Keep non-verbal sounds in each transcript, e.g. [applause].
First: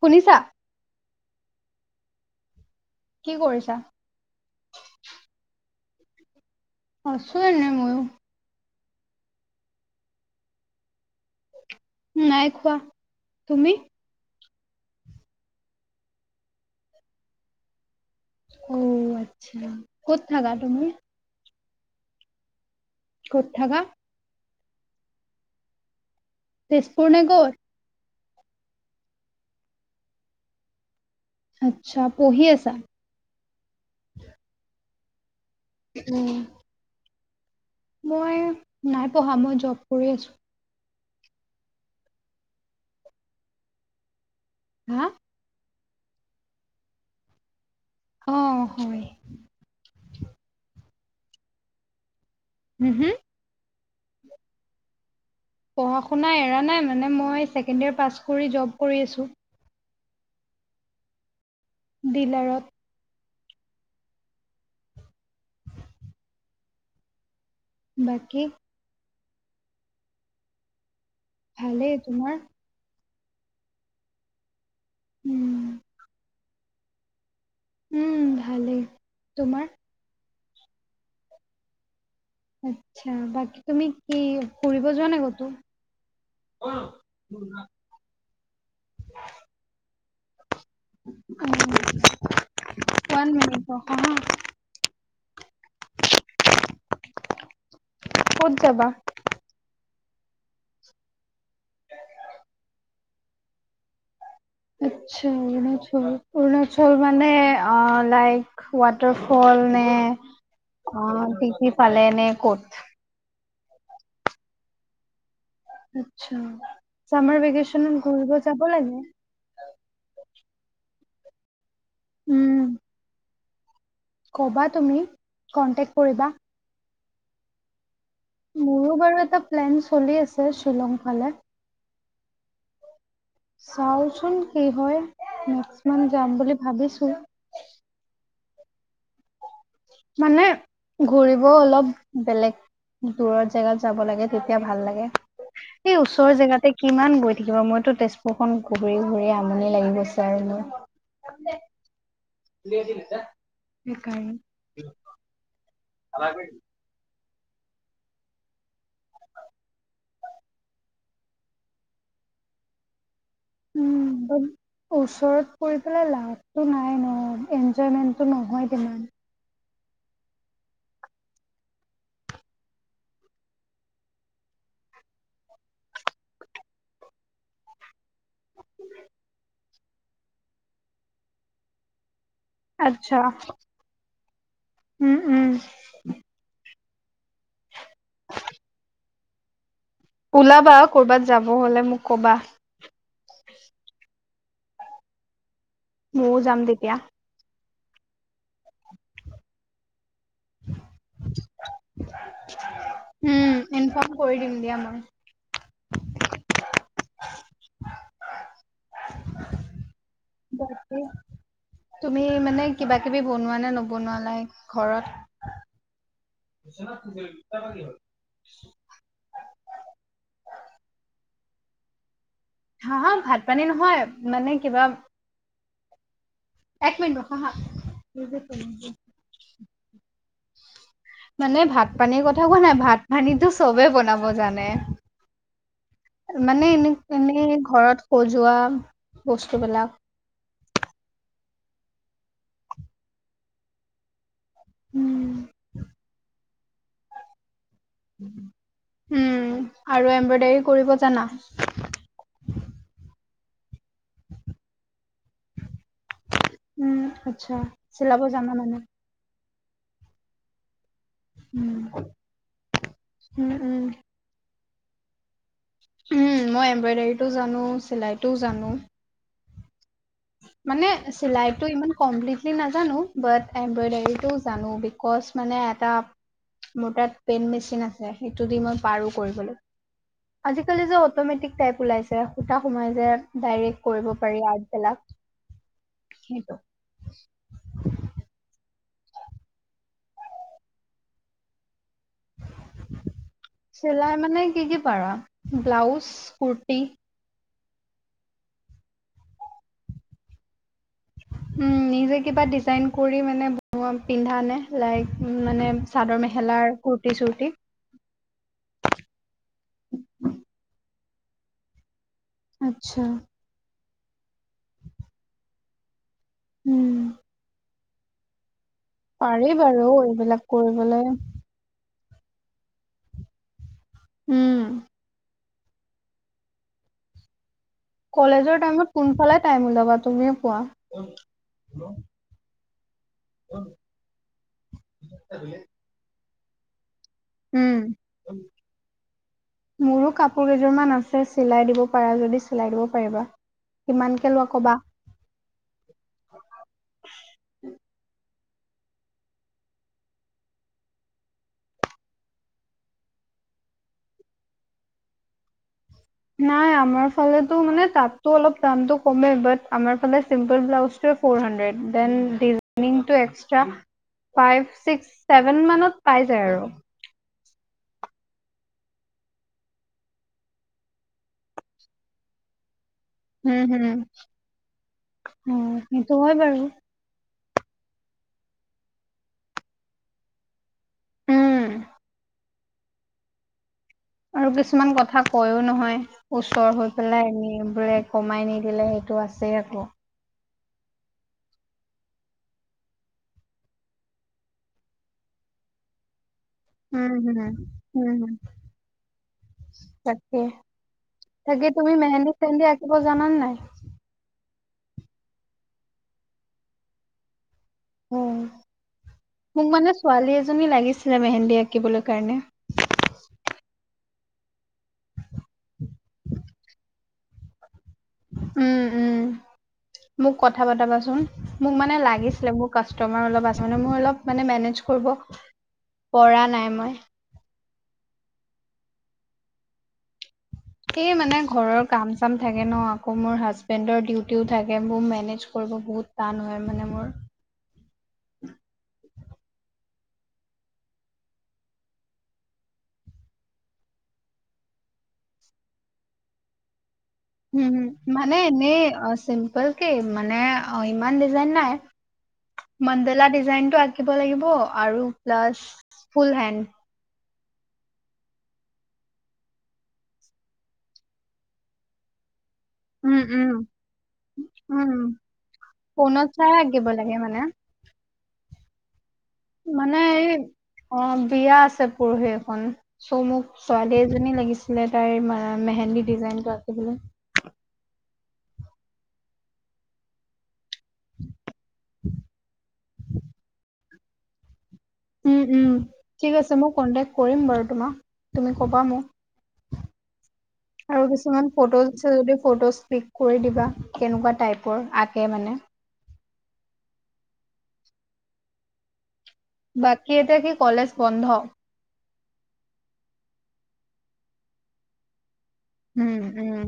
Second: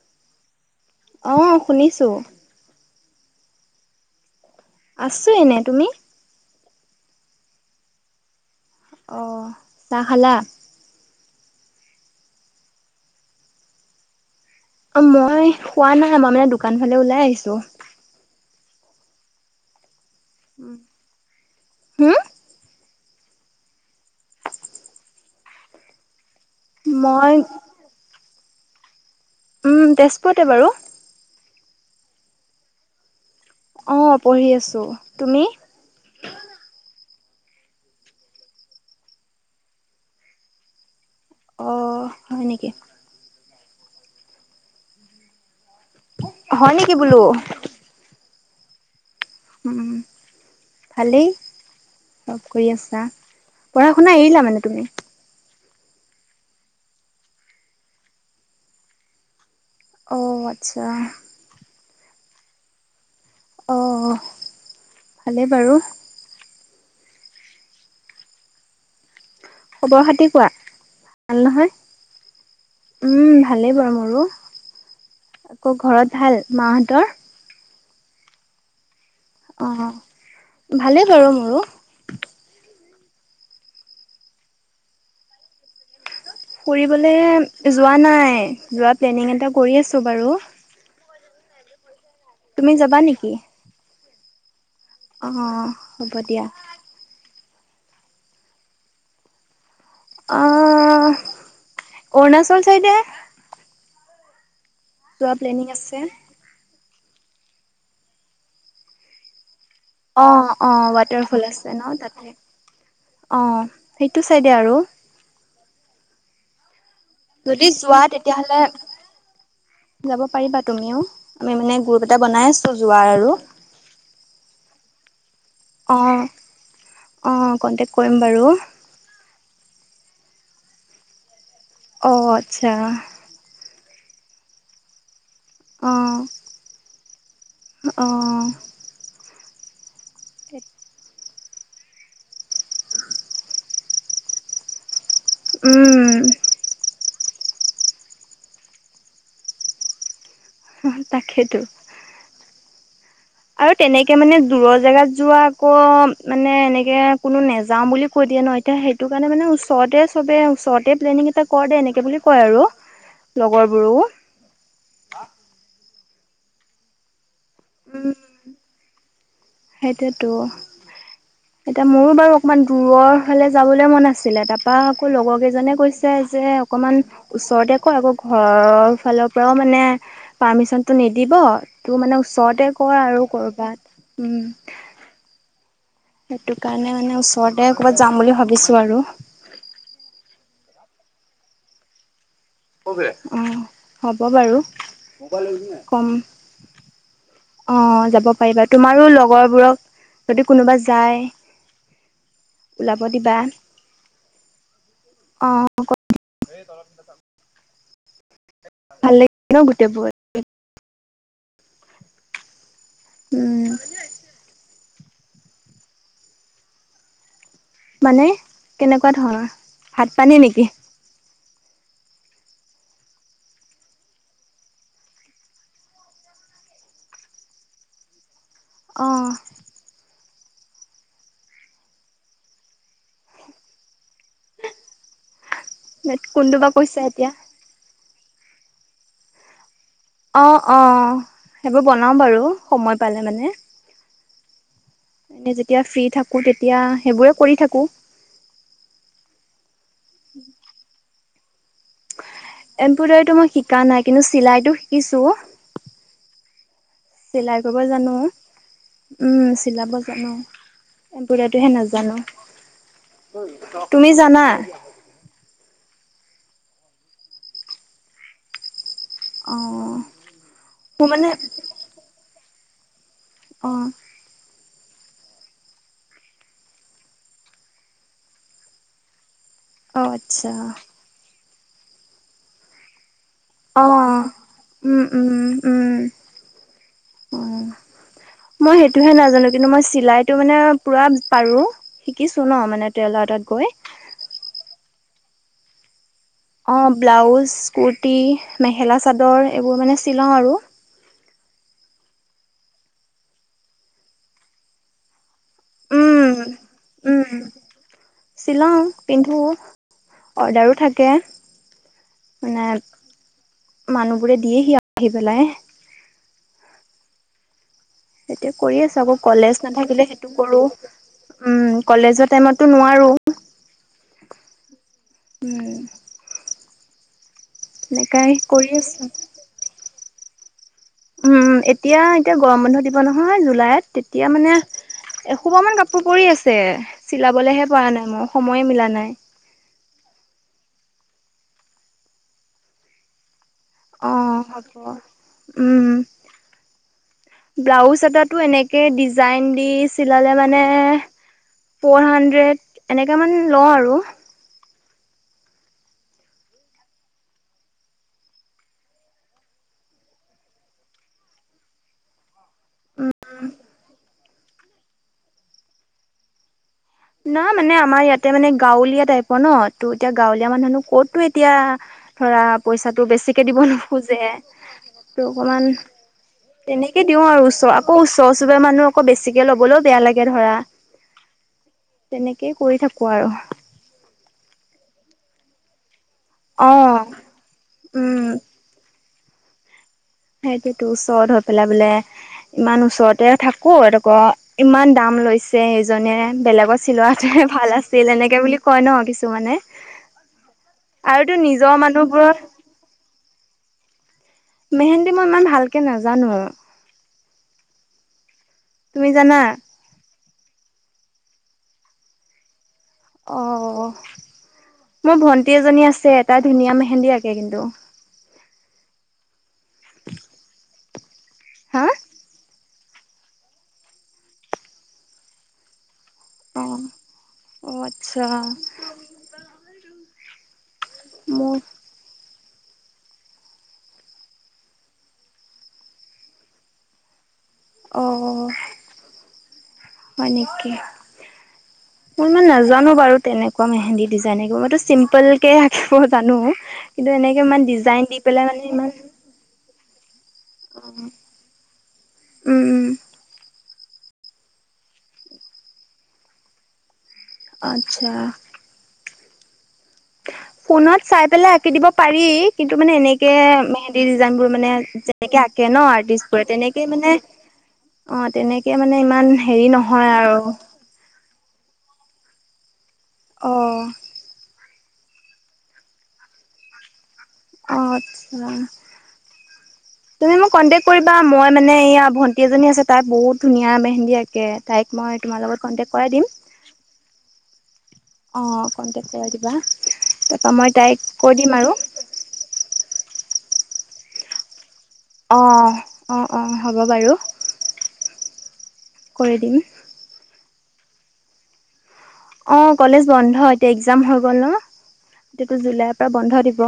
শুনিছা? অ', শুনিছো। কি কৰিছা? আছো এনে তুমি? আছো এনে ময়ো। অ', চাহ খালা? উম নাই খোৱা, তুমি? অ', মই হোৱা নাই মই মানে দোকান ফালে ওলাই আহিছো। অ', আচ্ছা ক'ত থাকা তুমি? হম। ক'ত থাকা? তেজপুৰ না মই ক'ত? উম তেজপুৰতে বাৰু। আচ্ছা পঢ়ি আছা? অ', পঢ়ি আছো, তুমি? উম। মই নাই পঢ়া মই জব কৰি আছো। অ', হয় নেকি? হা? হয় নেকি বোলো? অ', হয়। উম ভালেই জব কৰি হুম আছা? হুম? পঢ়া শুনা এৰিলা মানে তুমি? পঢ়া শুনা এৰা নাই মানে মই ছেকেণ্ড ইয়েৰ পাছ কৰি জব কৰি আছোঁ। অ' আচ্ছা। ডিলাৰত। অ', ভালেই বাৰু। বাকী খবৰ খাতি কোৱা। ভাল নহয় ভালেই তোমাৰ? উম, ভালেই বাৰু মোৰো, উম, আকৌ ঘৰত ভাল মাহঁতৰ? উম ভালেই। তোমাৰ? অ ভালেই বাৰু মোৰো। আতছা বাকী তুমি কি ফুৰিব যোৱা নাই ক'তো? ফুৰিবলে যোৱা নাই, যোৱাৰ প্লেনিং এটা কৰি আছো বাৰু। অ তুমি যাবা নেকি? ভাল। অঁ হ'ব দিয়া। ক'ত যাবা? আহ অৰুণাচল চাইডে। আচ্ছা যোৱা প্লেনিং আছে। অৰুণাচল অৰুণাচল মানে আ লাইক ৱাটাৰফল নে অ অ ৱাটাৰফল টিপি আছে ন ফালে নে তাতে ক'ত? অ। সেইটো চাইডে আৰু। আচ্ছা চামাৰ যদি যোৱা ভেকেচনত ঘূৰিব তেতিয়াহ'লে যাব লাগে। যাব পাৰিবা তুমিও আমি মানে গ্ৰুপ এটা উম বনাইছো যোৱাৰ আৰু। ক'বা তুমি অ কনটেক্ট কৰিবা। অ', কণ্টেক মোৰো বাৰু এটা প্লেন চলি আছে শ্বিলং ফালে। অ আচ্ছা। চাওঁচোন কি হয় নেক্স অ মন্থ যাম বুলি ভাবিছোঁ। অ মানে ঘূৰি ঔ অলপ বেলেগ দূৰৰ জেগাত যাব লাগে তেতিয়া ভাল লাগে। এই ওচৰৰ উম জেগাতে কিমান গৈ থাকিব মইতো তেজপুৰ খন ঘূৰি ঘূৰি আমনি লাগি গৈছে। আৰু মোৰ। তাকেইটো। [inaudible] আৰু তেনেকে মানে দূৰৰ জেগাত যোৱা আকৌ মানে এনেকে কোনো নাযাওঁ বুলি কৈ দিয়ে ন এতিয়া সেইটো কাৰণে মানে ওচৰতে চবেই ওচৰতে প্লেনিং এটা কৰ দে এনেকৈ বুলি কয় আৰু। লগৰবোৰো উম ওচৰত পৰি পেলাই লাভটো নাই ন। এনজয়মেণ্টটো নহয় তিমান। সেইটোয়েটো। এতিয়া মোৰো বাৰু অকমান দূৰৰ হাললে যাবলৈ মন আছিলে তাৰপা আকৌ লগৰ কেইজনে কৈছে যে অকমান ওচৰতে কৰ আকৌ ঘৰৰ ফালৰ পৰাও মানে পাৰ্মিশনটো নিদিব টো মানে তহঁতে কৰ আচ্ছা আৰু কৰবাত উম। উম উম। সেইটো কাৰণে মানে ওচৰতে কৰবাত যাম বুলি ভাবিছো আৰু। ওলাবা কৰ'বাত যাব হলে মোক কবা। অ হ'ব বাৰু। কম ময়ো যাম তেতিয়া। অ যাব পাৰিবা তোমাৰো লগৰবোৰক যদি কোনোবা যায় ওলাব দিবা উম ইনফৰ্ম কৰি দিম দিয়া মই। [unintelligible] ভাল লাগিল ন গোটেই বোৰ বাকী তুমি মানে কিবা কিবি বনোৱা নে উম নবনোৱা লাইক ঘৰত মানে কেনেকুৱা ধৰণৰ ভাত পানী নেকি? হা হা ভাত পানী নহয় মানে কিবা এক মিনট ৰখা হা অঁ মানে ভাত-পানীৰ কথা কোৱা নাই। ভাত-পানীটো চবে বনাব জানে। কোনটো বা মানে এনে কৈছা এতিয়া এনেকে ঘৰত সজোৱা বস্তুবিলাক অ অ সেইবোৰ বনাও বাৰু সময় পালে মানে। উম এ যেতিয়া ফ্ৰী থাকো তেতিয়া সেইবোৰে কৰি থাকো। উম আৰু এমব্ৰইডাৰী কৰিব জানা? এম্ব্ৰডাৰীতো মই শিকা নাই কিন্তু চিলাইটো শিকিছো। উম আচ্ছা চিলাই কৰিব জানো। চিলাব জানা মানে উম, চিলাব জানো। এম্ব্ৰডাৰী টোহে উম নাজানো উম উম। তুমি জানা? উম মই এম্ব্ৰডাৰীটো জানো চিলাইটোও জানো। অ মানে চিলাইটো ইমান কমপ্লিটলি নাজানো বাট অ এম্ব্ৰডাৰীটো জানো। কচ মানে এটা মোৰ তাত পেইন মেচিন আছে সেইটো দি মই পাৰো কৰিবলৈ। অ আচ্ছা আজিকালি যে অট'মেটিক টাইপ ওলাইছে, সুতা সোমাই যে অ ডাইৰেক্ট কৰিব পাৰি উম আৰ্টবিলাক। উম উম সেইটো অ মই সেইটোহে নাজানো কিন্তু মই চিলাইটো মানে পুৰা পাৰো। শিকিছো ন মানে তেলাৰ তাত গৈ চিলাই মানে [unintelligible] ব্লাউজ অ কুৰ্তি ব্লাউজ, কুুৰ্টি, মেখেলা চাদৰ এইবোৰ মানে চিলাও আৰু। উম, নিজে কিবা ডিজাইন কৰি মানে বনোৱা পিন্ধা নে লাইক উ মানে চাদৰ মেখেলাৰ কুৰ্তি চুৰ্তি শ্বিলাও পিন্ধোঁ অৰ্ডাৰো থাকে আচ্ছা মানুহ বোৰে দিয়ে সি আহি পেলাই উম সেইটো কৰি আছো আকৌ পাৰি কলেজ বাৰু নাথাকিলে সেইটো এইবিলাক কৰো কৰিবলৈ উম কলেজৰ টাইমতো নোৱাৰো উম উম সেনেকাই কলেজৰ কৰি টাইমত আছো কোনফালে টাইম ওলাবা তুমি পোৱা উম এতিয়া এতিয়া গৰম বন্ধৰ নহয় জুলাইত তেতিয়া মানে এশোপা মান কাপোৰ পৰি আছে চিলাবলেহে উম পৰা নাই মোৰ সময়ে মিলা নাই মোৰো কাপোৰ কেইযোৰমান আছে চিলাই দিব পাৰা যদি চিলাই দিব পাৰিবা অ কিমানকে লোৱা হ'ব কবা উম ব্লাউজ এটাত টো এনেকে ডিজাইন দি চিলালে মানে ফ'ৰ হাণ্ড্ৰেড এনেক মান লওঁ আৰু নাই আমাৰ ফালো মানে তাতো অলপ দামতটো কমেই ব আমাৰ ফালে simple blouse four hundred then the um, [unintelligible] extra five six seven মানত পাই যায় আৰু না মানে আমাৰ ইয়াতে মানে গাঁৱলীয়া টাইপৰ ন ত এতিয়া গাঁৱলীয়া মানুহনো ক'তো এতিয়া ধৰা পইচা তটো বেছিকে দিব উম হুম নোখোজে ত অকমান উম সেইটো হয় বাৰু তেনেকে দিওঁ আৰু আকৌ ওচৰ চুবুৰ মানুহকৌ বেছিকে ল'বলৈও বেয়া লাগে ধৰা উম তেনেকেই কৰি থাকো আৰু। আৰু কিছুমান কথা কৈও নহয়। ওচৰ হৈ অ', পেলাই এনেই বোৰে উম, কমাই নিদিলে, সেইটো আছেই আকৌ। সেইটো ওচৰত হৈ পেলাই বোলে ইমান ওচৰতে থাকোঁ এতক ইমান দাম লৈ লৈছে ইজনে। বেলেগত উম হুম চিলোৱাটো ভাল উম আছিল হুম এনেকে বুলি কয় ন কিছুমানে? তাকে আৰুতো তাকে নিজৰ তুমি মানুহবোৰৰ মেহেন্দী-চেহন্দী আঁকিব জানান নাই। মেহেন্দী মই ইমান ভালকে নাজানোঁ। উ তুমি জানা? মোক মানে ছোৱালী এজন এজনী লাগিছিলে মেহেন্দী আঁকিবলৈ কাৰণে। অ'। মোৰ ভন্টি এজনী আছে এটা ধুনীয়া মেহেন্দী আাকে কিন্তু। উম উম মোক কথা পতাবাচোন মোক হা মানে লাগিছিলে, মোৰ কাষ্টমাৰ অলপ আছে ন‌, মোৰ অলপ মেনেজ কৰিব পৰা নাই অ', মই। অ', আচ্ছা সেই মানে মোৰ ঘৰৰ কাম। থাকে ন আকৌ মোৰ হাছবেণ্ডৰ ডিউটিও থাকে, মোৰ মেনেজ কৰিব বহুত টান হয় মানে মোৰ অ' হয় নেকি। মই ইমান নাজানো বাৰু তেনেকুৱা মেহেন্দী ডিজাইন মইতো চিম্পুল কে আঁকিব জানো। কিন্তু এনেকে ইমান উম ডিজাইন দি পেলাই মানে এনেই ইমান চিম্পল মানে ইমান ডিজাইন নাই, উম উম মন্দেলা ডিজাইন আঁকিব লাগিব আৰু প্লাচ ফুল হেণ্ড। আচ্ছা ফোনত চাই পেলাই আঁকি দিব পাৰি। কিন্তু মানে উম এনেকে উম মেহেন্দী ডিজাইনবোৰ মানে উম যেনেকে আঁকে ন আৰ্টিষ্ট ফোনত বোৰে চাই তেনেকেই আঁকিব মানে লাগে অ তেনেকে মানে ইমান হেৰি মানে নহয় এই আৰু অ বিয়া আছে পৰহি এখন চ' মোক অ ছোৱালী এজনী লাগিছিলে, তাইৰ মেহেন্দী ডিজাইনটো আছে বোলে। অ আচ্ছা তুমি মোক কন্টেক্ট কৰিবা মই মানে এইয়া ভণ্টি এজনী আছে, তাই বহুত ধুনীয়া মেহেন্দী আঁকে। তাইক মই উম তোমাৰ লগত উম কণ্টেক্ট কৰাই দিম। ঠিক আছে মই কন্টেক্ট কৰিম বাৰু তোমাক অ তুমি ক'বা মোক কণ্টেক কৰাই দিবা। তাৰপা মই তাইক আৰু কৈ কিছুমান দিম আৰু ফটো আছে যদি ফটো স্পিক কৰি দিবা কেনেকুৱা টাইপৰ আঁকে অ মানে। অ অ' হ'ব বাৰু। কৰি দিম বাকী এতিয়া কি কলেজ বন্ধ? অ' কলেজ বন্ধ, এতিয়া এক্জাম হৈ গ'ল ন। এতিয়াতো জুলাইৰ উ পৰা বন্ধ উ দিব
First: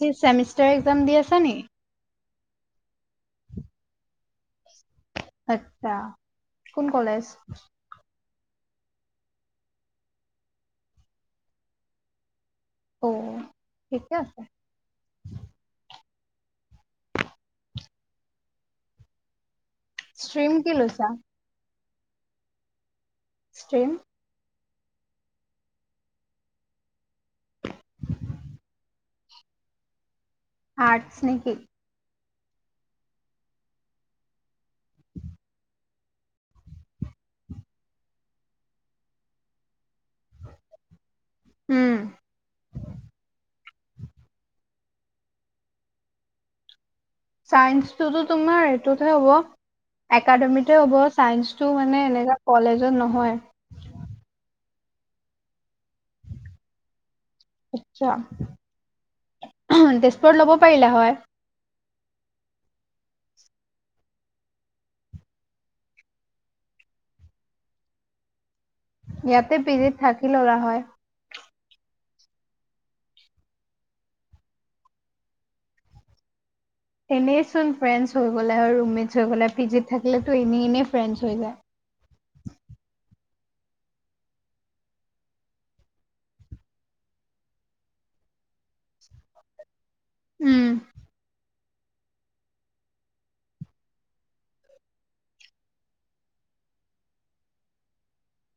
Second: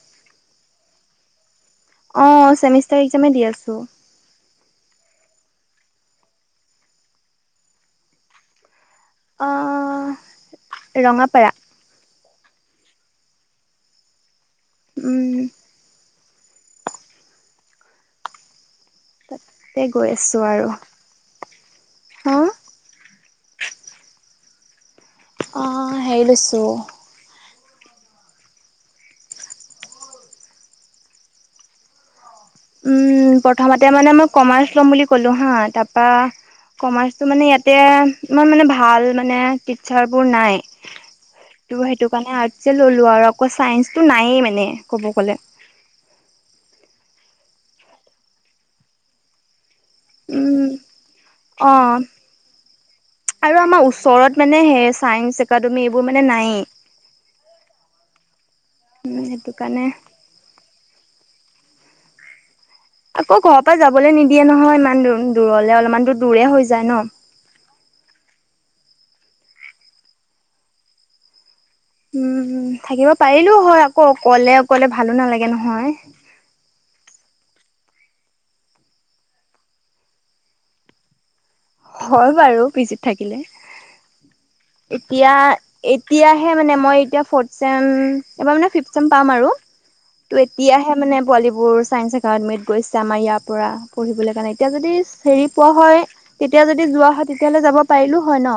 স চেমিষ্টাৰ এক্জাম দি আছ নি? অ' চেমিষ্টাৰ এক্জামে দি আছোঁ। আচ্ছা কোন কলেজ? অ ৰঙাপাৰা। অ' ঠিকে আছে। উম তাতে গৈ আছোঁ ষ্ট্ৰীম আৰু। কি লৈছা হা? ষ্ট্ৰ্ৰীম। অ হেৰি লৈছো। আৰ্টচ নেকি? উম, প্ৰথমতে মানে মই কমাৰ্চ ল'ম বুলি ক'লো হা তাৰপা কমাৰ্চটো মানে ইয়াতে ইমান মানে ভাল মানে টিচাৰবোৰ নাই, ত' উম সেইটো কাৰণে আৰ্টচে ল'লোঁ আৰু আকৌ চাইনচ টো নাইয়ে মানে ক'ব গ'লে‌। চাইন্সটোতো তোমাৰ এইটোতহে হ'ব। উম, একাডেমিতে হ'ব ছাইন্সটো অ', মানে এনেকা কলেজত নহয়। ছাইন্স একাডেমী এইবোৰ মানে নায়েই। আচ্ছা, উম, সেইটো কাৰণে তেজপুৰত ল'ব পাৰিলা হয়। আকৌ ঘৰৰ পৰাই যাবলৈ নিদিয়ে নহয়। ইমান দূ দূৰলে অলপমান দূৰে হৈ যায় ন- ইয়াতে পিৰিত থাকি ললা হয়। উম উম থাকিব পাৰিলোও হয় আকৌ অকলে অকলে ভালো নালাগে নহয়। এনেই চোন ফ্ৰেণ্ডছ হৈ গ'লা। আৰু ৰুমমেট হৈ গ'লে পি জিত থাকিলেতো এনেই এনেই ফ্ৰেণ্ডছ হৈ যায়। হয় বাৰু পি জিত থাকিলে। এতিয়া এতিয়াহে মানে মই এতিয়া ফৰ্ট ছেম এইবাৰ মানে ফিফত ছেম পাম আৰু। ত' উম এতিয়াহে মানে পোৱালিবোৰ। ছাচাইন্স একাডেমীত গৈছে আমাৰ ইয়াৰ পৰা পঢ়িবলৈ। কাৰণে এতিয়া যদি হেৰি পোৱা হয়। তেতিয়া যদি যোৱা হয়। তেতিয়া হ'লে যাব পাৰিলো হয় ন।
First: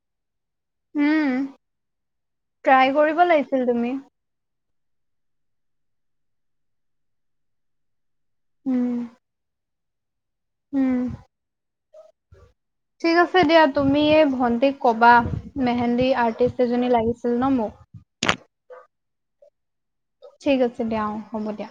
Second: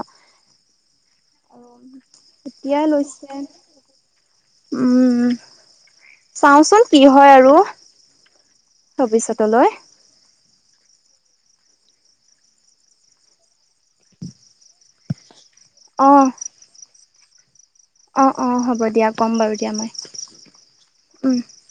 উম অ এতিয়া ট্ৰাই কৰিব লৈছে। লাগিছিল তুমি উম চাওচোন কি হয় আৰু। উম ভৱিষ্যতলৈ। উম। ঠিক আছে দিয়া তুমিয়ে ভন্টিক কবা। মেহেন্দী আৰ্টিষ্ট দুজনী লাগিছিল ন মোক। অ'অ' হ'ব দিয়া ক'ম বাৰু দিয়া মই। ঠিক আছে দিয়া অ উম হ'ব দিয়া।